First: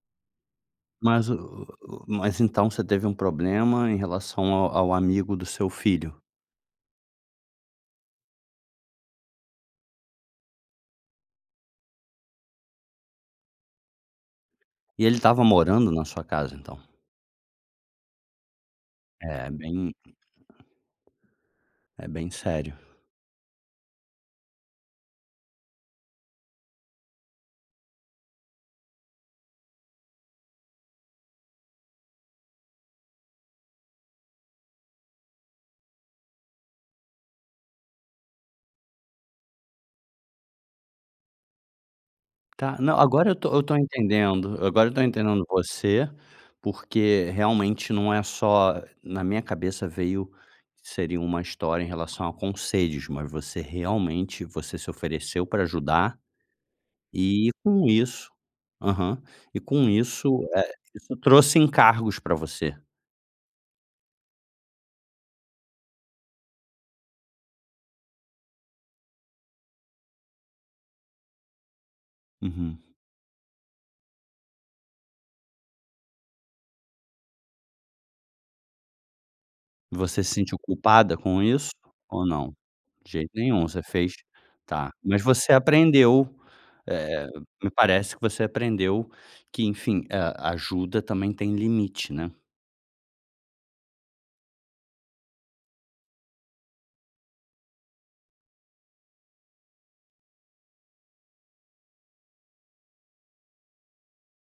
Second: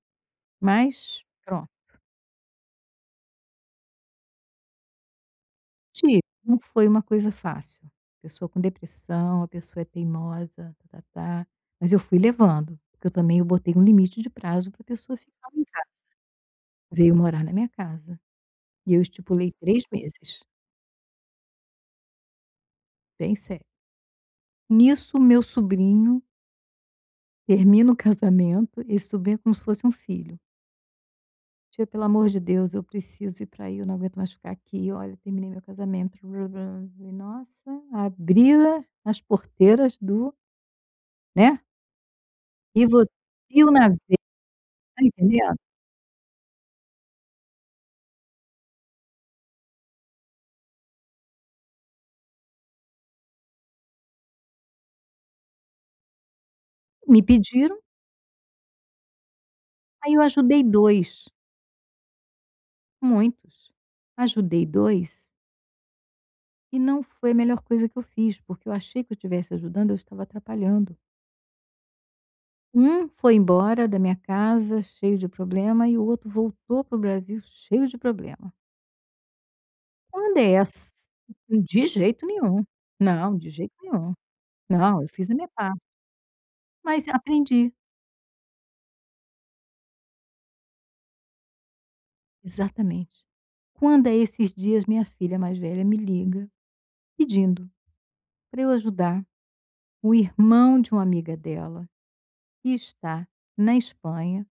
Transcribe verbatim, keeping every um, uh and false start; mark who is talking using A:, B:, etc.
A: Mas,
B: Mas o
A: pronto.
B: o o mas então você teve um problema em relação ao ao amigo do seu filho?
A: Tive. Não foi uma coisa fácil. Pessoa com depressão a pessoa é teimosa, ta ta ta. Mas eu fui levando, porque eu também eu botei um limite de prazo para
B: E ele
A: pessoa
B: estava
A: ficar em casa.
B: morando na sua casa então?
A: Veio morar na minha casa. E eu
B: É
A: estipulei três
B: bem,
A: meses.
B: é bem sério.
A: Bem sério. Nisso, o meu sobrinho termina o casamento. Esse sobrinho é como se fosse um filho. "Tia pelo amor de Deus eu preciso ir para ai, eu não aguento mais ficar aqui. Olha, terminei meu casamento", Falei: "Nossa, abri-las as porteiras do" né.
B: Tá,
A: E
B: não
A: vo
B: agora eu estou eu estou
A: [unintelligible]
B: entendendo, agora eu
A: está
B: estou entendendo
A: entendendo?
B: você, porque realmente não é só na minha cabeça veio, seria uma história em relação a conselhos, mas você realmente, você se ofereceu para ajudar,
A: Me
B: e
A: pediram.
B: com isso aham, e com
A: Aí eu
B: isso
A: ajudei
B: eh, isso
A: dois.
B: trouxe encargos para você.
A: Muitos. Ajudei dois. E não foi a melhor coisa que eu fiz porque eu achei que eu estivesse ajudando; eu estava atrapalhando.
B: Uhum.
A: Um foi embora da minha casa cheio de problema e o outro voltou para o Brasil cheio de problema.
B: Você se
A: Quando é
B: sentiu
A: ass
B: culpada com isso
A: de
B: ou
A: jeito
B: não?
A: nenhum.
B: De jeito
A: Não, de
B: nenhum
A: jeito
B: você
A: nenhum.
B: fez tá.
A: Não, eu
B: Mas
A: fiz a minha
B: você
A: parte.
B: aprendeu
A: Mas
B: eh, me
A: aprendi.
B: parece que você aprendeu que enfim, a ajuda também tem limite, né.
A: Exatamente, Quando é esses dias, minha filha mais velha me liga pedindo para eu ajudar o irmão de uma amiga dela, que está na Espanha.